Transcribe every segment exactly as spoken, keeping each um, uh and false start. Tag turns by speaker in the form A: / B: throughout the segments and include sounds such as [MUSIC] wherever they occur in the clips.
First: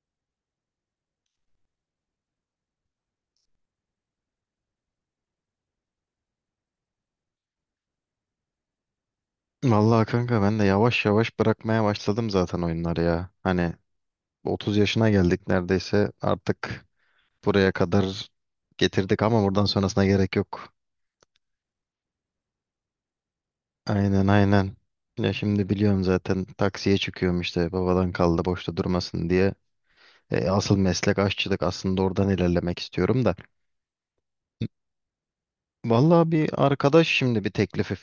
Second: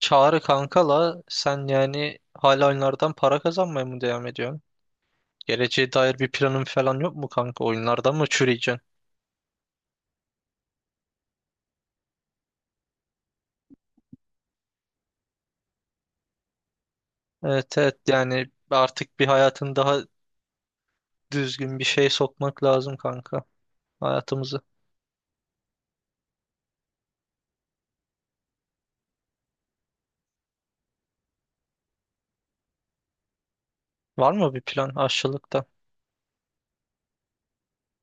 A: Çağrı kankala sen yani hala oyunlardan para kazanmaya mı devam ediyorsun? Geleceğe dair bir planın falan yok mu kanka? Oyunlardan mı çürüyeceksin?
B: Vallahi kanka ben de yavaş yavaş bırakmaya başladım zaten oyunları ya. Hani otuz yaşına geldik neredeyse. Artık buraya
A: Evet, evet,
B: kadar
A: yani artık
B: getirdik
A: bir
B: ama buradan
A: hayatın daha
B: sonrasına gerek yok.
A: düzgün bir şey sokmak lazım kanka,
B: Aynen,
A: hayatımızı.
B: aynen. Ya şimdi biliyorum, zaten taksiye çıkıyorum işte, babadan kaldı boşta durmasın diye. E, asıl meslek aşçılık aslında, oradan ilerlemek istiyorum da.
A: Var mı bir plan aşçılıkta?
B: Vallahi bir arkadaş şimdi bir teklifi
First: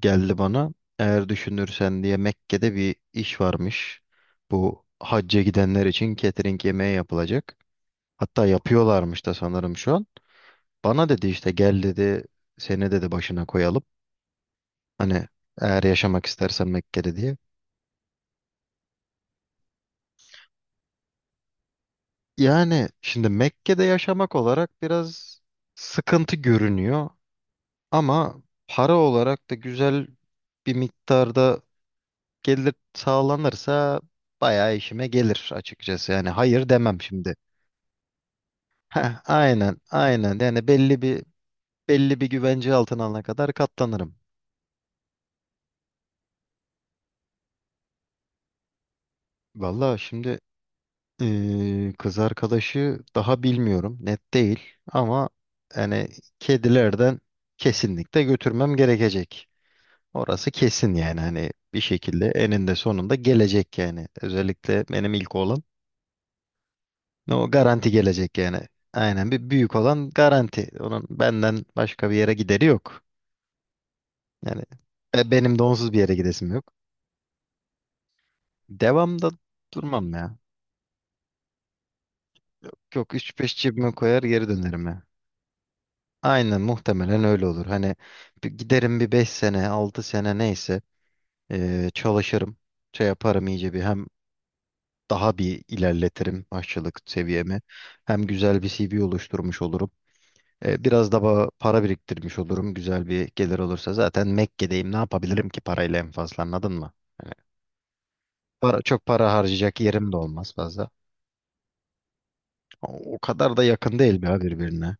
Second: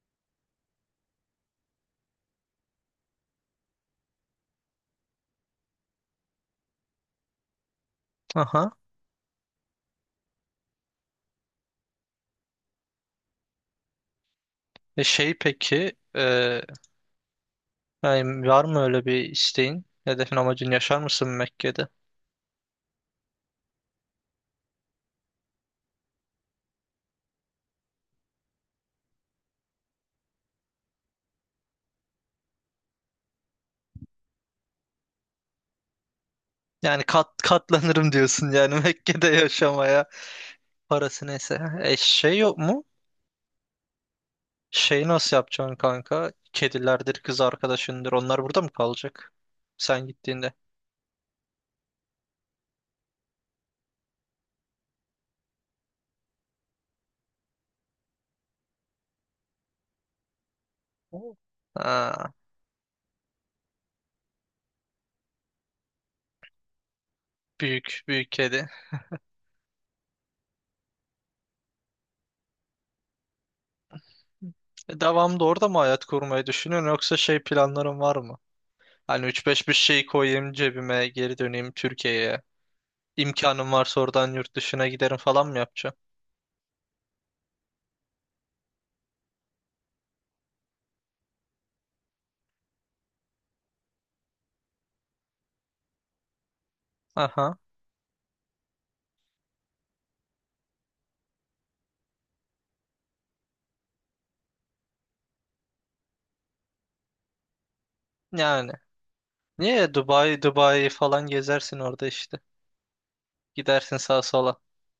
B: geldi bana. Eğer düşünürsen diye Mekke'de bir iş varmış. Bu hacca gidenler için catering yemeği yapılacak. Hatta
A: Aha.
B: yapıyorlarmış da sanırım şu an. Bana dedi işte gel dedi, seni dedi başına koyalım.
A: E
B: Hani
A: şey
B: eğer
A: peki
B: yaşamak
A: e,
B: istersen Mekke'de diye.
A: yani var mı öyle bir isteğin? Hedefin, amacın, yaşar mısın Mekke'de?
B: Yani şimdi Mekke'de yaşamak olarak biraz sıkıntı görünüyor. Ama para olarak da güzel bir miktarda gelir sağlanırsa bayağı işime gelir, açıkçası. Yani hayır demem
A: Yani kat,
B: şimdi. [LAUGHS]
A: katlanırım diyorsun yani [LAUGHS]
B: Heh,
A: Mekke'de
B: aynen,
A: yaşamaya.
B: aynen. Yani belli bir
A: Parası neyse. E,
B: belli bir
A: şey yok
B: güvence
A: mu?
B: altına alana kadar katlanırım.
A: Şeyi nasıl yapacaksın kanka? Kedilerdir, kız arkadaşındır. Onlar burada mı kalacak?
B: Valla
A: Sen
B: şimdi
A: gittiğinde.
B: eee, kız arkadaşı daha bilmiyorum, net değil. Ama yani kedilerden kesinlikle götürmem gerekecek. Orası kesin, yani
A: Oo.
B: hani bir şekilde
A: Ha,
B: eninde sonunda gelecek yani. Özellikle benim ilk oğlan, o garanti
A: büyük, büyük
B: gelecek yani.
A: kedi.
B: Aynen, bir büyük olan garanti. Onun benden başka bir yere gideri yok. Yani
A: E,
B: e,
A: Devamlı
B: benim de
A: orada mı
B: onsuz bir
A: hayat
B: yere
A: kurmayı
B: gidesim yok.
A: düşünüyorsun, yoksa şey planların var mı? Hani
B: Devamda
A: üç beş bir şey
B: durmam ya.
A: koyayım cebime, geri döneyim Türkiye'ye.
B: Çok üç beş
A: İmkanım
B: cebime
A: varsa
B: koyar
A: oradan
B: geri
A: yurt
B: dönerim
A: dışına
B: ya.
A: giderim falan mı yapacaksın?
B: Aynen, muhtemelen öyle olur. Hani bir giderim, bir beş sene altı sene neyse e, çalışırım. Şey yaparım, iyice bir hem daha bir ilerletirim aşçılık
A: Aha.
B: seviyemi. Hem güzel bir C V oluşturmuş olurum. E, biraz da ba- para biriktirmiş olurum, güzel bir gelir olursa. Zaten Mekke'deyim, ne yapabilirim ki parayla en fazla, anladın mı? Hani
A: Yani.
B: para, çok para harcayacak
A: Niye,
B: yerim de
A: Dubai,
B: olmaz
A: Dubai
B: fazla.
A: falan gezersin orada işte.
B: O, o kadar da
A: Gidersin
B: yakın değil
A: sağa
B: ya
A: sola.
B: birbirine.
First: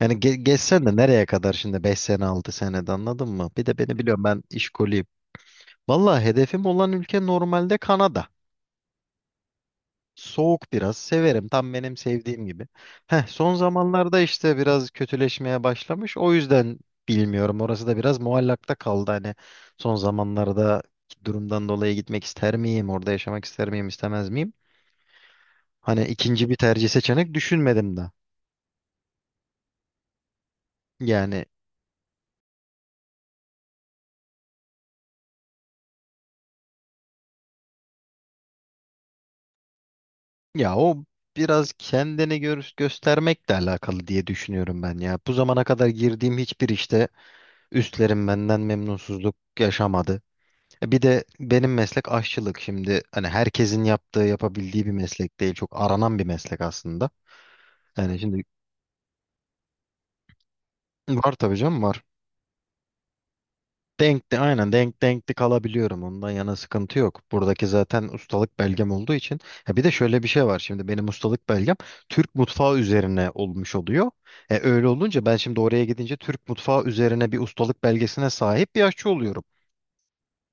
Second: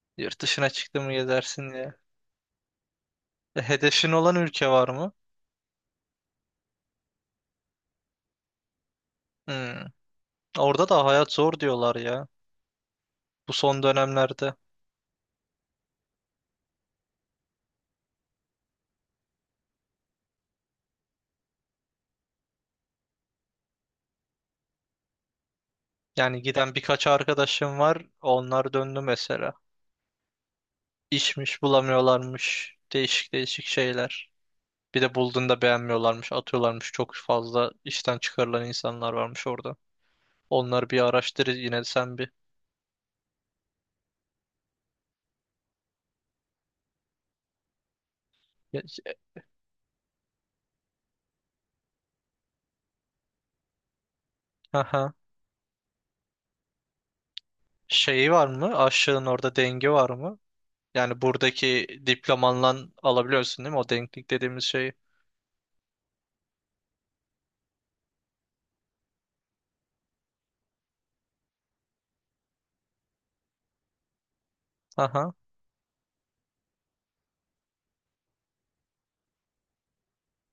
B: Yani ge
A: Yurt dışına
B: geçsen de
A: çıktın mı
B: nereye kadar
A: gezersin
B: şimdi beş
A: ya.
B: sene altı senede, anladın mı?
A: E,
B: Bir de beni
A: hedefin
B: biliyorum,
A: olan
B: ben
A: ülke var
B: işkoliyim.
A: mı?
B: Valla hedefim olan ülke normalde Kanada.
A: Hmm.
B: Soğuk
A: Orada
B: biraz
A: da hayat
B: severim,
A: zor
B: tam
A: diyorlar
B: benim
A: ya.
B: sevdiğim gibi. Heh,
A: Bu
B: son
A: son
B: zamanlarda
A: dönemlerde.
B: işte biraz kötüleşmeye başlamış. O yüzden bilmiyorum, orası da biraz muallakta kaldı. Hani son zamanlarda durumdan dolayı gitmek ister miyim? Orada yaşamak ister miyim, istemez miyim? Hani
A: Yani
B: ikinci bir
A: giden
B: tercih,
A: birkaç
B: seçenek
A: arkadaşım
B: düşünmedim
A: var.
B: de.
A: Onlar döndü mesela.
B: Yani
A: İşmiş bulamıyorlarmış. Değişik değişik şeyler. Bir de bulduğunda beğenmiyorlarmış, atıyorlarmış. Çok fazla işten çıkarılan insanlar varmış orada.
B: ya
A: Onları bir
B: o
A: araştır
B: biraz
A: yine sen bir.
B: kendini gör göstermekle alakalı diye düşünüyorum ben ya. Bu zamana kadar girdiğim hiçbir işte üstlerim benden
A: Ya-
B: memnunsuzluk yaşamadı. Bir de benim meslek aşçılık. Şimdi hani herkesin yaptığı, yapabildiği bir
A: Aha.
B: meslek değil. Çok aranan bir meslek aslında. Yani
A: Şeyi
B: şimdi,
A: var mı? Aşığın orada dengi var mı? Yani
B: var tabii canım,
A: buradaki
B: var.
A: diplomanla alabiliyorsun değil mi? O denklik
B: Denkti
A: dediğimiz
B: aynen
A: şeyi.
B: denk denkti kalabiliyorum. Ondan yana sıkıntı yok. Buradaki zaten ustalık belgem olduğu için. Ha, bir de şöyle bir şey var. Şimdi benim ustalık belgem Türk mutfağı üzerine olmuş oluyor. E, öyle olunca
A: Aha,
B: ben şimdi oraya gidince Türk mutfağı üzerine bir ustalık belgesine sahip bir aşçı oluyorum.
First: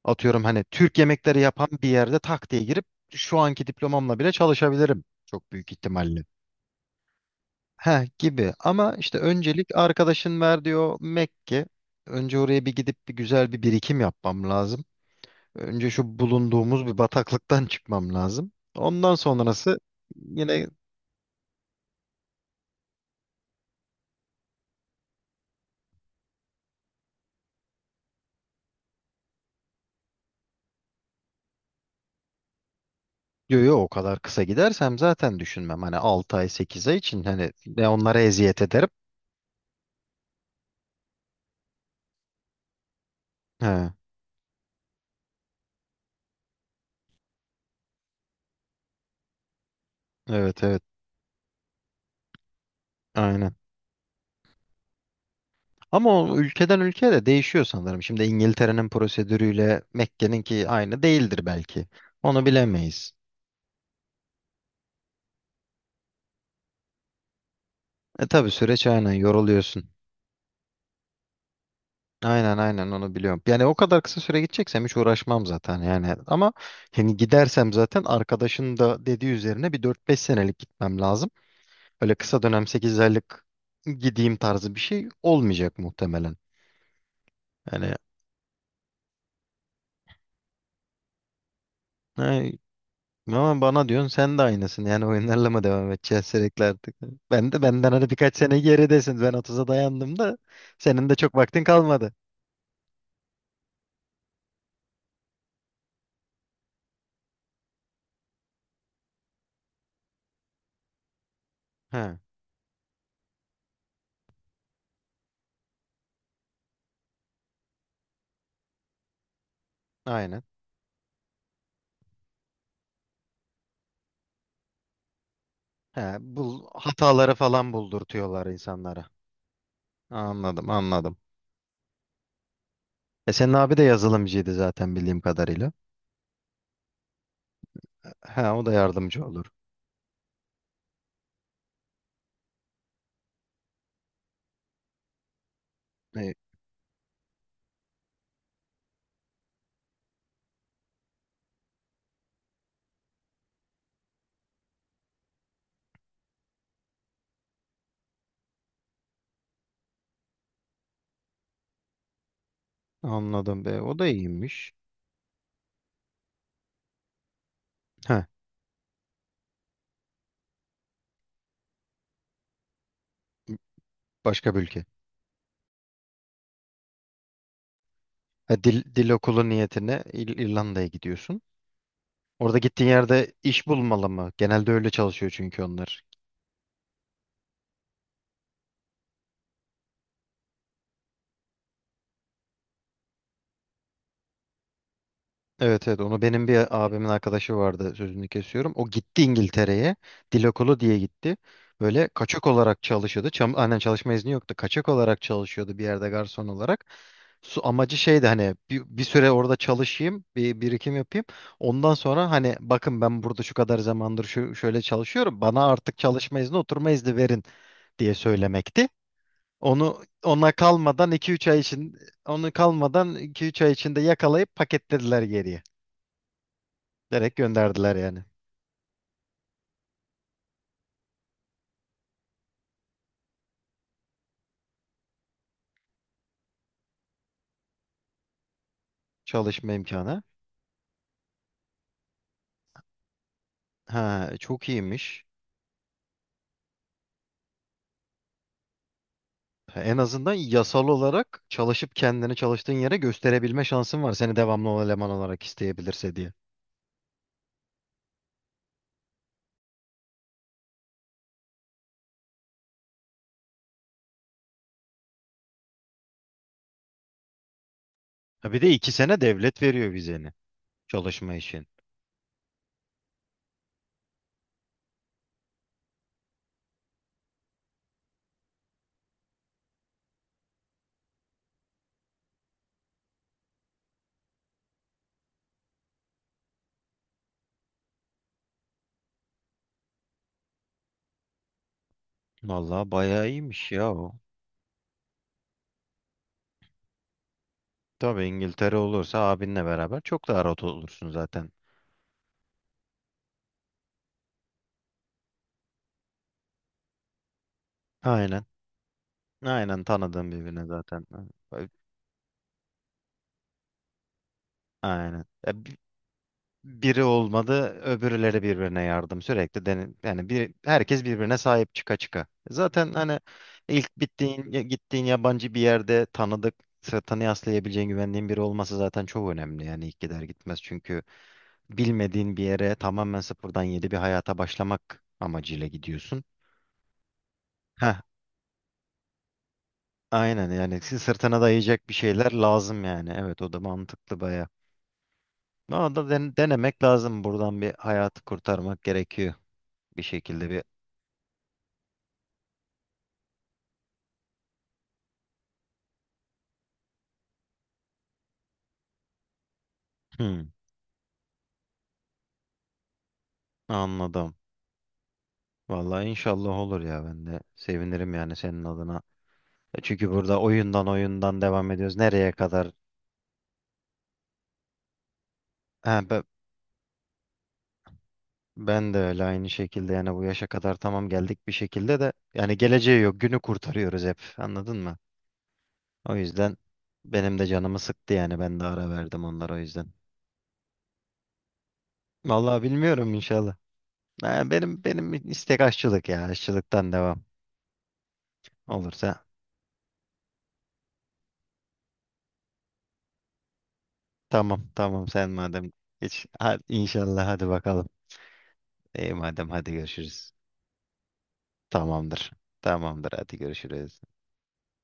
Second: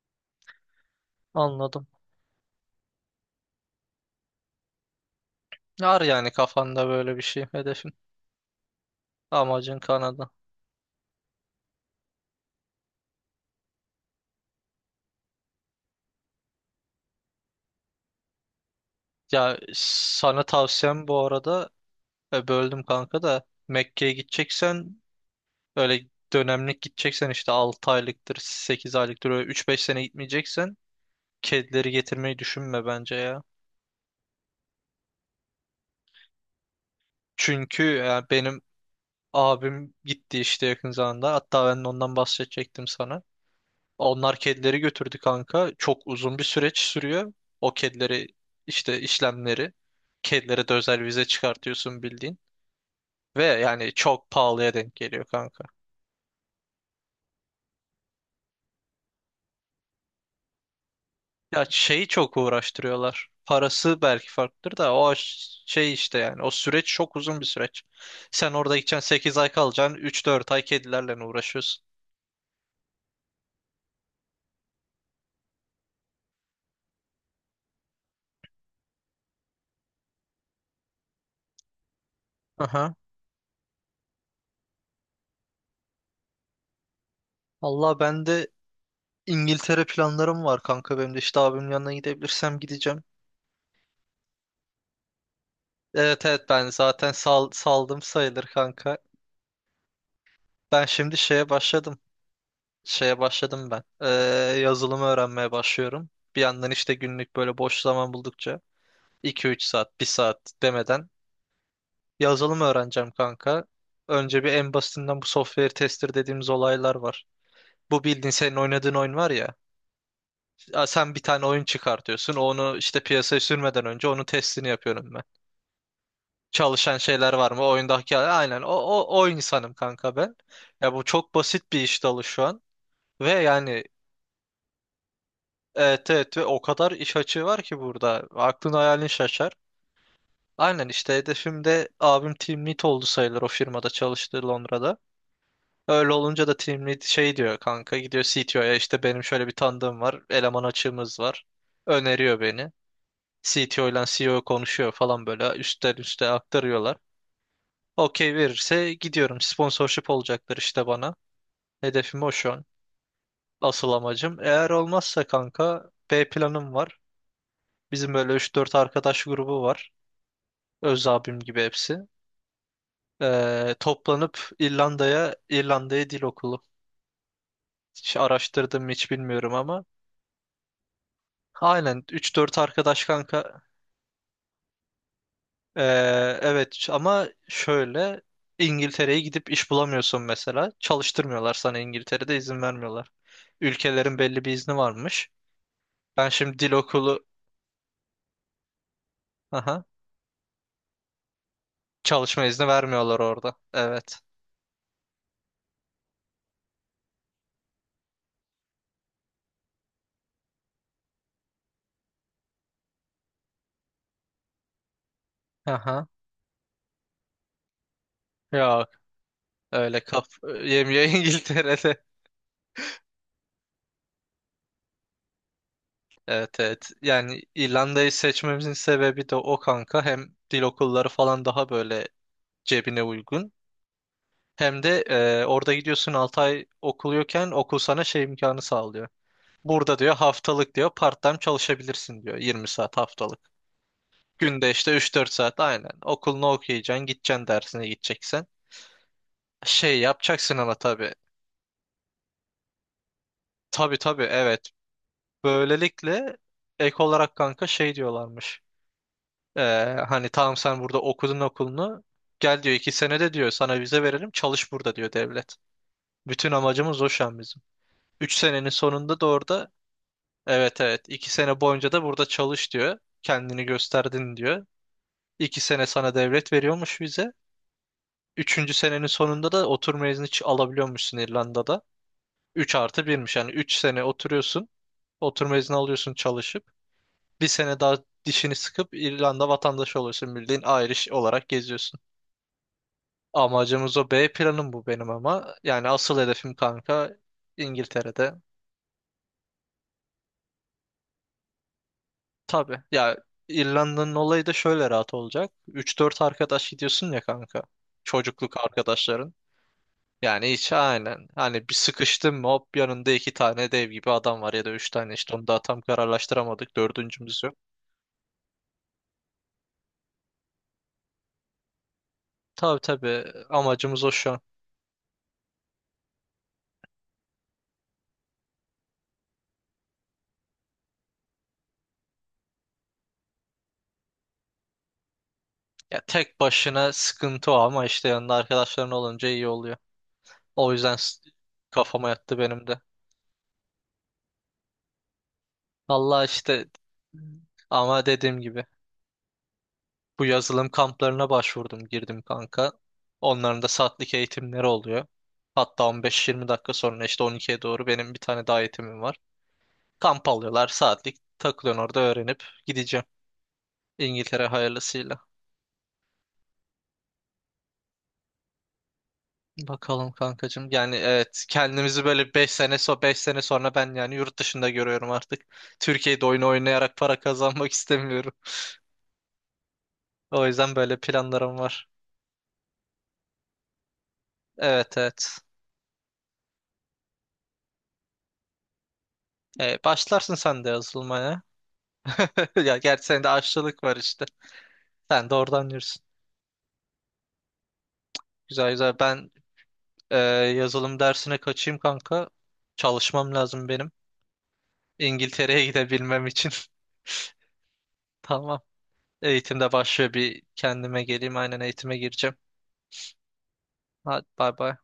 B: Atıyorum, hani Türk yemekleri yapan
A: anladım.
B: bir yerde tak diye girip şu anki diplomamla bile çalışabilirim çok büyük
A: Var
B: ihtimalle.
A: yani kafanda böyle bir şey, hedefin.
B: Heh, gibi ama işte öncelik,
A: Amacın Kanada.
B: arkadaşın ver diyor Mekke. Önce oraya bir gidip bir güzel bir birikim yapmam lazım. Önce şu bulunduğumuz bir bataklıktan [LAUGHS] çıkmam lazım. Ondan
A: Ya
B: sonrası
A: sana
B: yine,
A: tavsiyem bu arada, e, böldüm kanka da, Mekke'ye gideceksen öyle dönemlik gideceksen, işte altı aylıktır, sekiz aylıktır, öyle üç beş sene gitmeyeceksen kedileri getirmeyi düşünme bence ya.
B: diyor "Yo, o kadar kısa gidersem zaten düşünmem. Hani altı ay sekiz ay için, hani
A: Çünkü
B: ve onlara
A: yani
B: eziyet
A: benim
B: ederim."
A: abim gitti işte yakın zamanda. Hatta ben de ondan bahsedecektim sana.
B: He,
A: Onlar kedileri götürdü kanka. Çok uzun bir süreç sürüyor. O kedileri işte, işlemleri.
B: evet,
A: Kedilere de
B: evet,
A: özel vize çıkartıyorsun bildiğin. Ve
B: aynen.
A: yani çok pahalıya denk geliyor kanka.
B: Ama o ülkeden ülkeye de değişiyor sanırım. Şimdi İngiltere'nin prosedürüyle Mekke'ninki aynı değildir
A: Ya
B: belki.
A: şeyi çok
B: Onu bilemeyiz.
A: uğraştırıyorlar. Parası belki farklıdır da o ş- şey işte, yani o süreç çok uzun bir süreç.
B: E tabii,
A: Sen orada
B: süreç
A: gideceksin,
B: aynen
A: sekiz ay
B: yoruluyorsun.
A: kalacaksın, üç dört ay kedilerle uğraşıyorsun.
B: Aynen, aynen, onu biliyorum. Yani o kadar kısa süre gideceksem hiç uğraşmam zaten yani. Ama hani gidersem zaten, arkadaşın da dediği üzerine bir dört beş senelik gitmem lazım. Öyle kısa dönem
A: Aha.
B: sekiz aylık gideyim tarzı bir şey olmayacak muhtemelen.
A: Allah, ben de İngiltere planlarım var kanka benim de, işte abimin yanına gidebilirsem
B: Yani.
A: gideceğim.
B: Ama bana diyorsun sen de aynısın. Yani oyunlarla mı devam
A: Evet,
B: edeceğiz
A: evet,
B: sürekli
A: ben
B: artık?
A: zaten sal,
B: Ben de, benden
A: saldım
B: hani birkaç
A: sayılır
B: sene
A: kanka.
B: geridesin. Ben otuza dayandım da,
A: Ben
B: senin de
A: şimdi
B: çok
A: şeye
B: vaktin
A: başladım.
B: kalmadı.
A: Şeye başladım ben. Ee, yazılımı öğrenmeye başlıyorum. Bir yandan işte günlük böyle boş zaman buldukça iki üç saat, bir saat demeden
B: He,
A: yazılım öğreneceğim kanka. Önce bir en basitinden, bu software tester dediğimiz olaylar var. Bu bildiğin senin oynadığın oyun var ya.
B: aynen.
A: Sen bir tane oyun çıkartıyorsun. Onu işte piyasaya sürmeden önce onun testini yapıyorum,
B: He, bu
A: çalışan şeyler
B: hataları
A: var mı? O
B: falan
A: oyundaki,
B: buldurtuyorlar
A: aynen o, o,
B: insanlara.
A: o insanım kanka ben.
B: Anladım,
A: Ya bu
B: anladım.
A: çok basit bir iş dalı şu an. Ve
B: E senin abi de
A: yani
B: yazılımcıydı zaten bildiğim kadarıyla.
A: evet, evet, ve o kadar iş açığı var ki burada.
B: He, o da
A: Aklın hayalin
B: yardımcı olur.
A: şaşar. Aynen işte, hedefim de abim team lead oldu sayılır o firmada çalıştığı Londra'da. Öyle
B: E,
A: olunca da team lead şey diyor kanka, gidiyor C T O'ya, işte benim şöyle bir tanıdığım var, eleman açığımız var. Öneriyor beni. C T O ile C E O konuşuyor falan, böyle üstten üste aktarıyorlar. Okey verirse gidiyorum. Sponsorship olacaklar işte bana. Hedefim o şu an.
B: Anladım be.
A: Asıl
B: O da
A: amacım. Eğer
B: iyiymiş.
A: olmazsa kanka B planım var. Bizim
B: He,
A: böyle üç dört arkadaş grubu var. Öz abim gibi hepsi. Ee, toplanıp
B: başka bir ülke.
A: İrlanda'ya, İrlanda'ya dil okulu. Hiç
B: He, dil,
A: araştırdım mı
B: dil
A: hiç
B: okulu
A: bilmiyorum ama.
B: niyetine İr- İrlanda'ya gidiyorsun.
A: Aynen üç dört
B: Orada gittiğin
A: arkadaş
B: yerde
A: kanka.
B: iş bulmalı mı? Genelde öyle çalışıyor çünkü
A: Ee,
B: onlar.
A: evet ama şöyle, İngiltere'ye gidip iş bulamıyorsun mesela. Çalıştırmıyorlar, sana İngiltere'de izin vermiyorlar. Ülkelerin belli bir izni varmış.
B: Evet, evet, onu
A: Ben
B: benim
A: şimdi dil
B: bir abimin
A: okulu,
B: arkadaşı vardı, sözünü kesiyorum. O gitti
A: aha,
B: İngiltere'ye, dil okulu diye gitti. Böyle
A: çalışma
B: kaçak
A: izni
B: olarak
A: vermiyorlar
B: çalışıyordu. Çam,
A: orada.
B: aynen, çalışma
A: Evet.
B: izni yoktu. Kaçak olarak çalışıyordu bir yerde garson olarak. Su, amacı şeydi, hani bir, bir süre orada çalışayım, bir birikim yapayım. Ondan sonra hani "Bakın, ben burada şu kadar zamandır şu şöyle çalışıyorum. Bana artık
A: Aha.
B: çalışma izni, oturma izni verin" diye söylemekti.
A: Yok, öyle kaf
B: Onu
A: yemiyor [LAUGHS]
B: ona kalmadan 2-3 ay
A: İngiltere'de.
B: için onu kalmadan iki üç ay içinde yakalayıp paketlediler geriye.
A: Evet, evet.
B: Direkt
A: Yani
B: gönderdiler
A: İrlanda'yı
B: yani,
A: seçmemizin sebebi de o kanka. Hem dil okulları falan daha böyle cebine uygun. Hem de e, orada gidiyorsun altı ay okuluyorken okul sana şey imkanı sağlıyor.
B: çalışma
A: Burada diyor
B: imkanı.
A: haftalık diyor part-time çalışabilirsin diyor, yirmi saat haftalık.
B: Ha, çok
A: Günde işte üç
B: iyiymiş.
A: dört saat aynen. Okulunu okuyacaksın, gideceksin dersine gideceksen.
B: Ha, en
A: Şey
B: azından
A: yapacaksın ama
B: yasal
A: tabii.
B: olarak çalışıp kendini çalıştığın yere gösterebilme
A: Tabii,
B: şansın var.
A: tabii,
B: Seni
A: evet.
B: devamlı eleman olarak isteyebilirse diye.
A: Böylelikle ek olarak kanka şey diyorlarmış. Ee, hani, tamam sen burada okudun okulunu. Gel diyor, iki senede diyor sana vize verelim, çalış burada diyor devlet. Bütün amacımız o şu an bizim. Üç
B: Ha, bir de
A: senenin
B: iki
A: sonunda
B: sene
A: da
B: devlet
A: orada
B: veriyor vizeni,
A: evet, evet, iki
B: çalışma
A: sene
B: için.
A: boyunca da burada çalış diyor. Kendini gösterdin diyor. İki sene sana devlet veriyormuş vize. Üçüncü senenin sonunda da oturma izni ç- alabiliyormuşsun İrlanda'da. Üç artı birmiş yani, üç sene oturuyorsun. Oturma izni alıyorsun çalışıp. Bir sene daha dişini sıkıp İrlanda vatandaşı olursun. Bildiğin Irish olarak geziyorsun.
B: Vallahi bayağı iyiymiş ya
A: Amacımız o,
B: o.
A: B planım bu benim ama. Yani asıl hedefim kanka
B: Tabii,
A: İngiltere'de.
B: İngiltere olursa abinle beraber çok daha rahat olursun zaten.
A: Tabii ya, İrlanda'nın olayı da şöyle rahat olacak. Üç dört arkadaş gidiyorsun ya kanka.
B: Aynen.
A: Çocukluk arkadaşların.
B: Aynen, tanıdığım
A: Yani
B: birbirine
A: hiç,
B: zaten.
A: aynen. Hani bir sıkıştın mı hop yanında iki tane dev gibi adam var, ya da üç tane,
B: Aynen.
A: işte onu
B: E,
A: daha tam kararlaştıramadık.
B: biri
A: Dördüncümüz yok.
B: olmadı, öbürleri birbirine yardım sürekli, dene- yani bir herkes birbirine sahip çıka çıka.
A: Tabii,
B: Zaten hani
A: tabii,
B: ilk
A: amacımız o şu an.
B: bittiğin ya- gittiğin yabancı bir yerde tanıdık, sırtını yaslayabileceğin, güvendiğin biri olması zaten çok önemli. Yani ilk gider gitmez çünkü bilmediğin bir yere tamamen sıfırdan yeni bir hayata başlamak amacıyla
A: Ya
B: gidiyorsun.
A: tek başına sıkıntı o, ama
B: Heh,
A: işte yanında arkadaşların olunca iyi oluyor.
B: aynen,
A: O
B: yani
A: yüzden
B: sı-
A: s-
B: sırtına dayayacak bir
A: kafama
B: şeyler
A: yattı benim de.
B: lazım yani. Evet, o da mantıklı baya. Ama da
A: Allah
B: den-
A: işte,
B: denemek lazım, buradan bir
A: ama
B: hayatı
A: dediğim gibi
B: kurtarmak gerekiyor bir
A: bu
B: şekilde bir.
A: yazılım kamplarına başvurdum, girdim kanka. Onların da saatlik eğitimleri oluyor. Hatta on beş yirmi dakika sonra işte on ikiye doğru benim bir tane daha eğitimim var. Kamp
B: Hı.
A: alıyorlar, saatlik takılıyorsun orada, öğrenip gideceğim.
B: Anladım.
A: İngiltere hayırlısıyla.
B: Vallahi inşallah olur ya, ben de sevinirim yani senin adına. E Çünkü
A: Bakalım
B: burada
A: kankacığım.
B: oyundan
A: Yani
B: oyundan
A: evet,
B: devam ediyoruz.
A: kendimizi
B: Nereye
A: böyle beş
B: kadar?
A: sene so beş sene sonra ben yani yurt dışında görüyorum artık.
B: Ha, be-
A: Türkiye'de oyun oynayarak para kazanmak [LAUGHS] istemiyorum.
B: ben de öyle aynı şekilde yani bu yaşa
A: O
B: kadar
A: yüzden böyle
B: tamam geldik bir
A: planlarım var.
B: şekilde de, yani geleceği yok, günü kurtarıyoruz hep, anladın mı?
A: Evet, evet.
B: O yüzden benim de canımı sıktı yani, ben de ara verdim onlara o
A: Ee,
B: yüzden.
A: başlarsın sen de yazılmaya.
B: Vallahi
A: [LAUGHS] Ya gerçi
B: bilmiyorum,
A: senin de
B: inşallah.
A: aşçılık var işte.
B: Ha, benim benim
A: Sen de
B: istek
A: oradan yürüsün.
B: aşçılık ya, aşçılıktan devam
A: Güzel, güzel.
B: olursa.
A: Ben e, yazılım dersine kaçayım kanka. Çalışmam lazım benim.
B: Tamam, tamam, sen
A: İngiltere'ye
B: madem geç.
A: gidebilmem için.
B: Hadi, inşallah,
A: [LAUGHS]
B: hadi bakalım.
A: Tamam.
B: İyi madem, hadi
A: Eğitimde başlıyor,
B: görüşürüz.
A: bir kendime geleyim. Aynen, eğitime
B: Tamamdır.
A: gireceğim.
B: Tamamdır, hadi görüşürüz.
A: Hadi, bay bay.